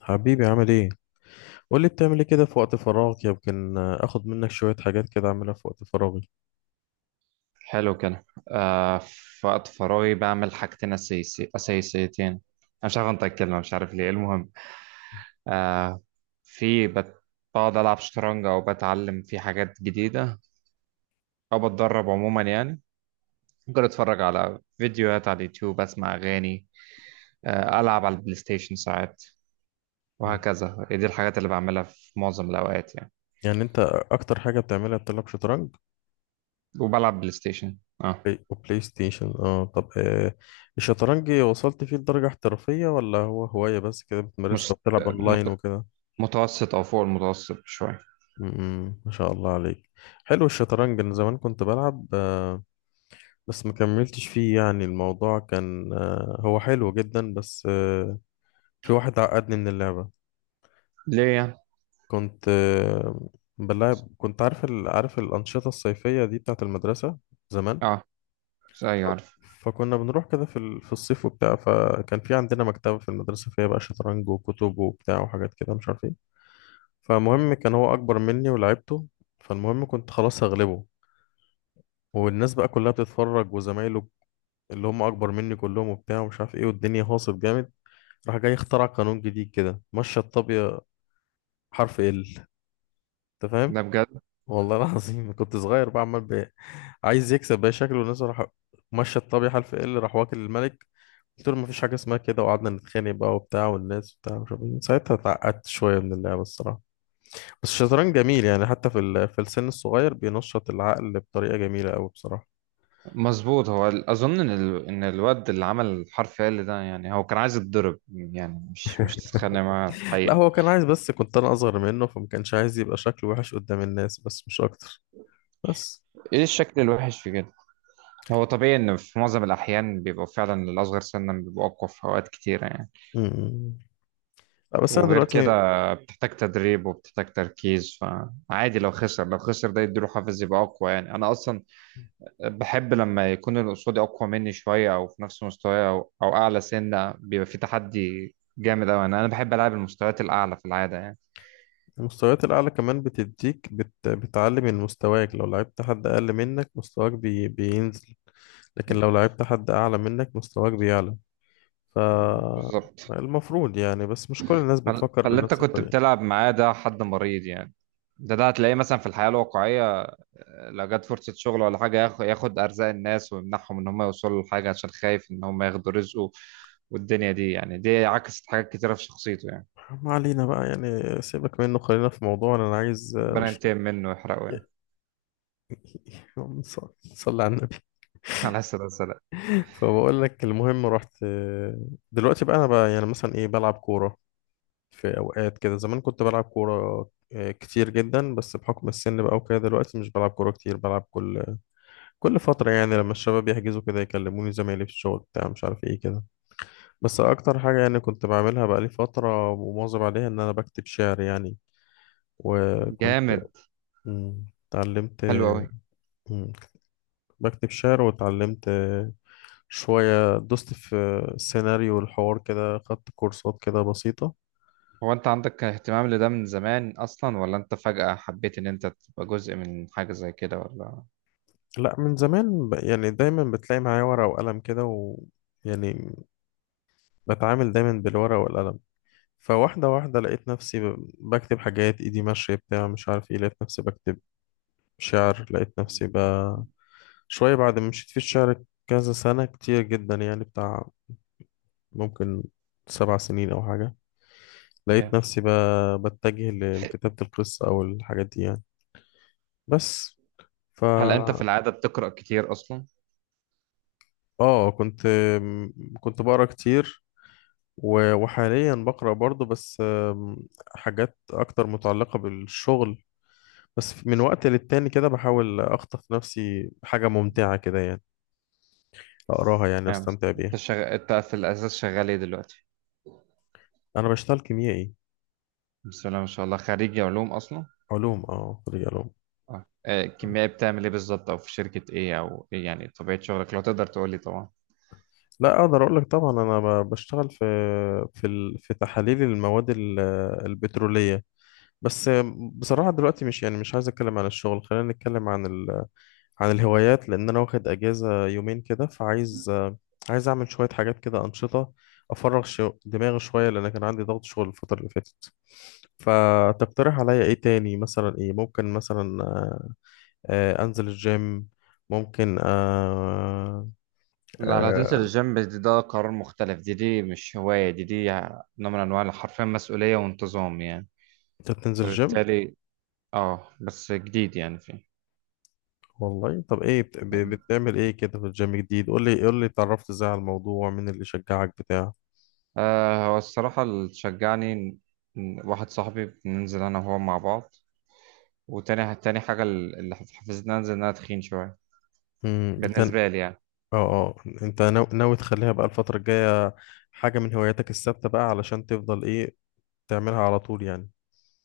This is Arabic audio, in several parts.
حبيبي عامل ايه؟ قول لي بتعمل ايه كده في وقت فراغك، يمكن اخد منك شوية حاجات كده اعملها في وقت فراغي. حلو كده. آه، في وقت فراغي بعمل حاجتين أساسيتين أنا مش عارف أنطق الكلمة، مش عارف ليه. المهم، آه في بت... بقعد ألعب شطرنج، أو بتعلم في حاجات جديدة، أو بتدرب عموما يعني. ممكن أتفرج على فيديوهات على اليوتيوب، أسمع أغاني، ألعب على البلاي ستيشن ساعات، مم. وهكذا. دي الحاجات اللي بعملها في معظم الأوقات يعني. يعني انت اكتر حاجة بتعملها بتلعب شطرنج. وبلعب بلاي ستيشن. أه، بلاي وبلاي ستيشن، اه طب الشطرنج وصلت فيه لدرجة احترافية ولا هو هواية بس كده بتمارسها مش وبتلعب اونلاين مت- وكده؟ متوسط أو فوق المتوسط شوية. ما شاء الله عليك. حلو الشطرنج، انا زمان كنت بلعب بس ما كملتش فيه، يعني الموضوع كان هو حلو جدا، بس في واحد عقدني من اللعبة. ليه يعني؟ كنت آه، بلعب كنت عارف عارف الأنشطة الصيفية دي بتاعت المدرسة زمان. أه، أيوة عارف. فكنا بنروح كده في في الصيف وبتاع، فكان في عندنا مكتبة في المدرسة فيها بقى شطرنج وكتب وبتاع وحاجات كده مش عارف ايه. فالمهم كان هو أكبر مني ولعبته، فالمهم كنت خلاص هغلبه والناس بقى كلها بتتفرج، وزمايله اللي هم أكبر مني كلهم وبتاع ومش عارف ايه، والدنيا هاصب جامد. راح جاي اخترع قانون جديد كده، مشى الطابية حرف ال، انت ده فاهم. بجد؟ والله العظيم كنت صغير بقى عمال عايز يكسب بقى شكله الناس. راح مشى الطبيعة حلف ايه، اللي راح واكل الملك. قلت له مفيش حاجة اسمها كده، وقعدنا نتخانق بقى وبتاع والناس بتاع مش عارف إيه. من ساعتها اتعقدت شوية من اللعبة الصراحة. بس الشطرنج جميل، يعني حتى في في السن الصغير بينشط العقل بطريقة جميلة أوي بصراحة. مظبوط، هو ان الواد اللي عمل الحرف ال ده يعني هو كان عايز يتضرب يعني، مش تتخانق معاه لا الحقيقه. هو كان عايز، بس كنت أنا أصغر منه فما كانش عايز يبقى شكله وحش قدام الناس، بس مش أكتر. بس ايه الشكل الوحش في كده؟ هو طبيعي ان في معظم الاحيان بيبقوا فعلا الاصغر سنا بيبقوا اقوى في اوقات كتيره يعني. م- م. لا بس أنا وغير كده دلوقتي بتحتاج تدريب وبتحتاج تركيز، فعادي لو خسر، لو خسر ده يديله حافز يبقى اقوى يعني. انا اصلا بحب لما يكون اللي قصادي اقوى مني شويه، او في نفس مستواي، او او اعلى سنه، بيبقى في تحدي جامد قوي. انا بحب العب المستويات الاعلى في العاده يعني. المستويات الأعلى كمان بتديك بتعلي من مستواك. لو لعبت حد أقل منك مستواك بينزل، لكن لو لعبت حد أعلى منك مستواك بيعلى. ف بالظبط، المفروض يعني، بس مش كل الناس بتفكر فاللي انت بنفس كنت الطريقة. بتلعب معاه ده حد مريض يعني. ده هتلاقيه مثلا في الحياة الواقعية. آه، لو جت فرصة شغل ولا حاجة ياخد أرزاق الناس ويمنعهم إن هم يوصلوا لحاجة عشان خايف إن هم ياخدوا رزقه. والدنيا دي يعني دي عكست حاجات كتيرة في شخصيته يعني. ما علينا بقى يعني، سيبك منه خلينا في موضوعنا، أنا عايز ربنا أشرب ينتقم منه ويحرقه يعني. يعني. صلي على النبي. على السلامة السلام. فبقول لك المهم رحت دلوقتي بقى، أنا بقى يعني مثلا إيه بلعب كورة في اوقات كده. زمان كنت بلعب كوره كتير جدا، بس بحكم السن بقى وكده دلوقتي مش بلعب كوره كتير. بلعب كل فتره، يعني لما الشباب يحجزوا كده يكلموني زمايلي في الشغل بتاع مش عارف ايه كده. بس اكتر حاجه يعني كنت بعملها بقى لي فتره ومواظب عليها ان انا بكتب شعر يعني. وكنت جامد. اتعلمت حلو أوي. مم، بكتب شعر، واتعلمت شويه دوست في سيناريو الحوار كده، خدت كورسات كده بسيطه. هو أنت عندك اهتمام لده من زمان أصلا، ولا أنت فجأة حبيت إن أنت تبقى جزء من حاجة زي كده ولا؟ لا من زمان يعني دايما بتلاقي معايا ورقة وقلم كده، و يعني بتعامل دايما بالورقة والقلم. فواحدة واحدة لقيت نفسي بكتب حاجات، ايدي ماشية بتاع مش عارف ايه. لقيت نفسي بكتب شعر، لقيت نفسي شوية بعد ما مشيت في الشعر كذا سنة كتير جدا يعني بتاع، ممكن 7 سنين أو حاجة. yeah. لقيت نفسي بتجه لكتابة القصة أو الحاجات دي يعني. بس ف هل أنت في العادة بتقرأ كتير أصلا؟ اه كنت بقرا كتير وحاليا بقرأ برضه، بس حاجات أكتر متعلقة بالشغل، بس من وقت للتاني كده بحاول أخطف نفسي حاجة ممتعة كده يعني، أقراها يعني ايوه مصر. وأستمتع انت بيها. انت في الاساس شغال ايه دلوقتي؟ أنا بشتغل كيميائي. بسم الله ما شاء الله، خريج علوم اصلا. علوم، أه خريج علوم. اه آه، كيميائي بتعمل ايه بالظبط، او في شركة ايه، او ايه يعني طبيعة شغلك لو تقدر تقول لي طبعا. لا أقدر أقول لك طبعا، أنا بشتغل في في في تحاليل المواد البترولية. بس بصراحة دلوقتي مش يعني مش عايز أتكلم عن الشغل، خلينا نتكلم عن عن الهوايات، لان انا واخد اجازه يومين كده فعايز عايز اعمل شويه حاجات كده انشطه، افرغ دماغي شويه، لان كان عندي ضغط شغل الفتره اللي فاتت. فتقترح عليا ايه تاني، مثلا ايه ممكن مثلا انزل الجيم، ممكن لا لا، هتنزل آه، الجيم دي ده قرار مختلف. دي مش هواية، دي نوع من انواع حرفيا مسؤولية وانتظام يعني. انت بتنزل الجيم. فبالتالي اه بس جديد يعني فيه. والله طب ايه يعني بتعمل ايه كده في الجيم جديد؟ قول لي قول لي، اتعرفت ازاي على الموضوع، مين اللي شجعك بتاع. آه، هو الصراحة اللي شجعني إن واحد صاحبي بننزل انا وهو مع بعض. وتاني حاجة اللي حفزتني انزل ان انا تخين شوية، انت اه بالنسبة لي يعني. اه انت ناوي تخليها بقى الفترة الجاية حاجة من هواياتك الثابتة بقى، علشان تفضل ايه تعملها على طول يعني.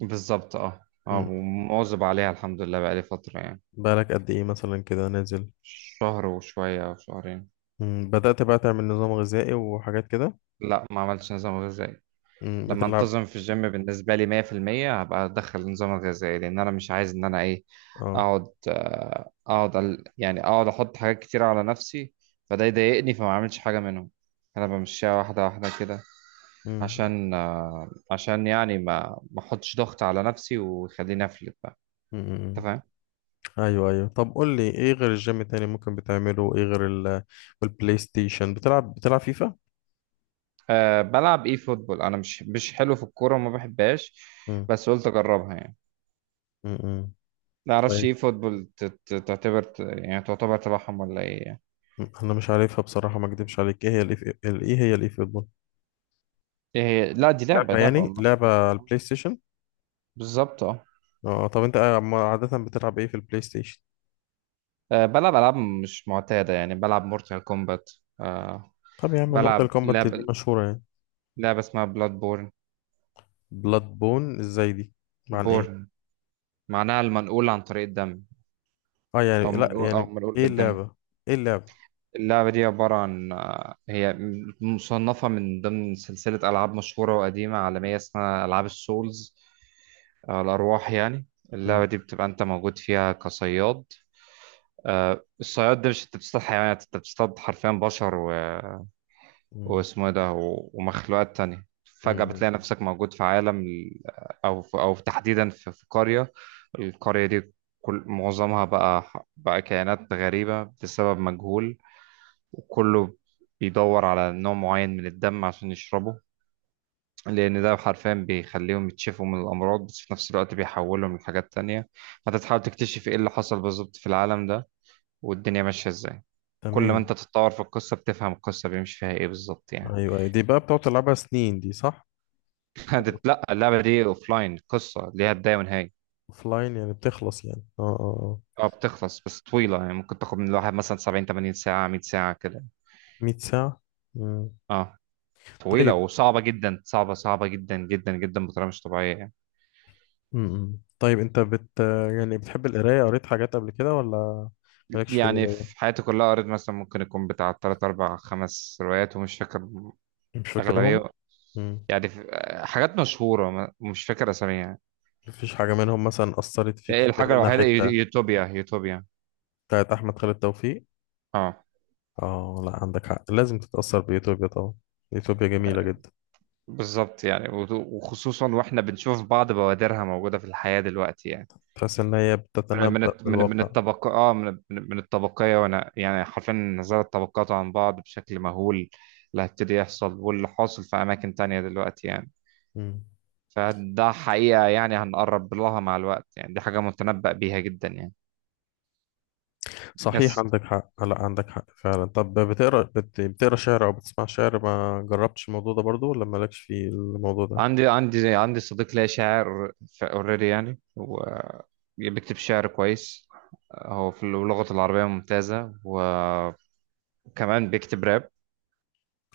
بالظبط اه اه، مم. ومواظب عليها الحمد لله بقالي فترة يعني. بقالك قد ايه مثلا كده نازل؟ شهر وشوية أو شهرين. مم. بدأت بقى تعمل نظام غذائي وحاجات كده؟ لا ما عملتش نظام غذائي. مم. لما بتلعب انتظم في الجيم بالنسبة لي 100% هبقى أدخل نظام غذائي، لأن أنا مش عايز إن أنا إيه، اه. أقعد آه، أقعد ال- يعني أقعد أحط حاجات كتير على نفسي فده يضايقني فما أعملش حاجة منهم. أنا بمشيها واحدة واحدة كده، مم. عشان آه، عشان يعني ما أحطش ضغط على نفسي ويخليني أفلت بقى. مم. أنت مم. فاهم؟ ايوه ايوه، طب قول لي ايه غير الجيم تاني ممكن بتعمله، ايه غير ال والبلاي ستيشن؟ بتلعب فيفا؟ أه بلعب ايه فوتبول. انا مش حلو في الكوره وما بحبهاش، مم. بس قلت اجربها يعني. مم. مم. ما اعرفش طيب ايه فوتبول تعتبر يعني تعتبر تبعهم ولا ايه يعني. مم. انا مش عارفها بصراحة ما اكدبش عليك، ايه هي ايه هي الاي فوتبول؟ ايه هي، لا دي لعبه، لعبة لعبه يعني، والله. لعبة على البلاي ستيشن؟ بالظبط اه. اه طب انت عادة بتلعب ايه في البلاي ستيشن؟ آه، بلعب العاب مش معتاده يعني، بلعب مورتال كومبات. أه طب يا عم بلعب مورتال كومبات دي لعبه مشهورة يعني. لعبه اسمها بلاد بورن. بلاد بون ازاي دي، عن ايه؟ بورن معناها المنقول عن طريق الدم، اه يعني او لا منقول، او يعني منقول ايه بالدم. اللعبة؟ ايه اللعبة؟ اللعبة دي عبارة عن آه، هي مصنفة من ضمن سلسلة ألعاب مشهورة وقديمة عالمية اسمها ألعاب السولز. آه، الأرواح يعني. مم. اللعبة دي بتبقى أنت موجود فيها كصياد. آه، الصياد ده مش أنت بتصطاد حيوانات، أنت بتصطاد حرفيا بشر مم. واسمه إيه ده ومخلوقات تانية. فجأة مم. بتلاقي نفسك موجود في عالم ال- أو في... أو تحديدا في قرية. القرية دي كل معظمها بقى، بقى كائنات غريبة بسبب مجهول، وكله بيدور على نوع معين من الدم عشان يشربه، لأن ده حرفيا بيخليهم يتشفوا من الأمراض، بس في نفس الوقت بيحولهم لحاجات تانية. فأنت تحاول تكتشف إيه اللي حصل بالظبط في العالم ده، والدنيا ماشية إزاي. كل ما أنت تمام. تتطور في القصة بتفهم القصة بيمشي فيها إيه بالظبط يعني. ايوه أيوة. دي بقى بتقعد تلعبها سنين دي صح؟ لأ اللعبة دي أوفلاين، قصة ليها بداية ونهاية. اوف لاين يعني بتخلص يعني اه اه اه بتخلص، بس طويلة يعني ممكن تاخد من الواحد مثلا 70 80 ساعة، 100 ساعة كده. 100 ساعة. مم. اه طويلة طيب وصعبة جدا، صعبة جدا جدا جدا بطريقة مش طبيعية يعني. مم. طيب انت بت يعني بتحب القراية؟ قريت حاجات قبل كده ولا مالكش في يعني القراية؟ في حياتي كلها قريت مثلا ممكن يكون بتاع تلات أربع خمس روايات ومش فاكر مش فاكرهم. أغلبية مم. يعني. في حاجات مشهورة مش فاكر أساميها. مفيش حاجة منهم مثلا أثرت فيك، يعني فاكر الحاجة منها الوحيدة حتة؟ يوتوبيا، يوتوبيا. بتاعت أحمد خالد توفيق. اه، اه لا عندك حق، لازم تتأثر بإثيوبيا طبعا، إثيوبيا جميلة جدا. بالظبط يعني، وخصوصا واحنا بنشوف بعض بوادرها موجودة في الحياة دلوقتي يعني. تحس إن هي من من بتتنبأ الت- من من بالواقع. الطبق اه، من الطبقية. وانا يعني حرفيا نزلت الطبقات عن بعض بشكل مهول، اللي هيبتدي يحصل واللي حاصل في أماكن تانية دلوقتي يعني. مم. فده حقيقة يعني هنقرب لها مع الوقت يعني، دي حاجة متنبأ بيها جدا يعني. صحيح بس عندك حق لا عندك حق فعلا. طب بتقرا بتقرا شعر أو بتسمع شعر؟ ما جربتش الموضوع ده برضو ولا مالكش في الموضوع ده؟ عندي صديق ليا شاعر اوريدي يعني، و بيكتب شعر كويس. هو في اللغة العربية ممتازة، وكمان بيكتب راب،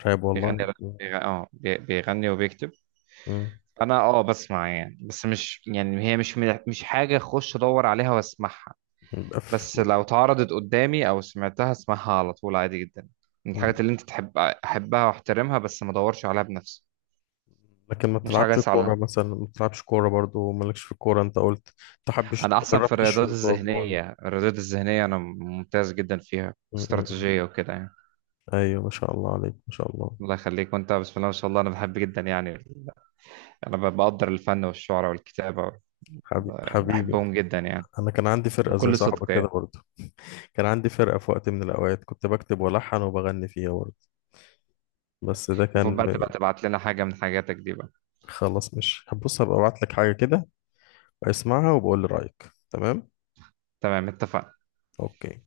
رهيب بيغني والله. راب، بيغني وبيكتب. مم. انا اه بسمع يعني، بس مش يعني هي مش حاجة اخش ادور عليها واسمعها. يبقى بس في- لو اتعرضت قدامي او سمعتها اسمعها على طول عادي جدا. من الحاجات مم. اللي انت تحب، احبها واحترمها بس ما ادورش عليها بنفسي. لكن ما مش حاجه بتلعبش اسعى كورة لها. مثلا، ما بتلعبش كورة برضو، مالكش في الكورة أنت قلت. ما حبش. انا احسن في جربتش الرياضات شوط أو جون. الذهنيه، الرياضات الذهنيه انا ممتاز جدا فيها، مم. مم. استراتيجيه وكده يعني. أيوة ما شاء الله عليك، ما شاء الله. الله يخليك. وانت بسم الله ما شاء الله. انا بحب جدا يعني ال-، انا بقدر الفن والشعر والكتابه، حبيبي حبيبي، بحبهم جدا يعني، انا كان عندي فرقه زي بكل صدق صاحبك كده يعني. برضه، كان عندي فرقه في وقت من الاوقات كنت بكتب والحن وبغني فيها برضه، بس ده المفروض كان بقى تبقى تبعت لنا حاجه من حاجاتك دي بقى. خلاص. مش بص، هبقى ابعت لك حاجه كده، اسمعها وبقول لي رايك. تمام تمام، اتفقنا. اوكي.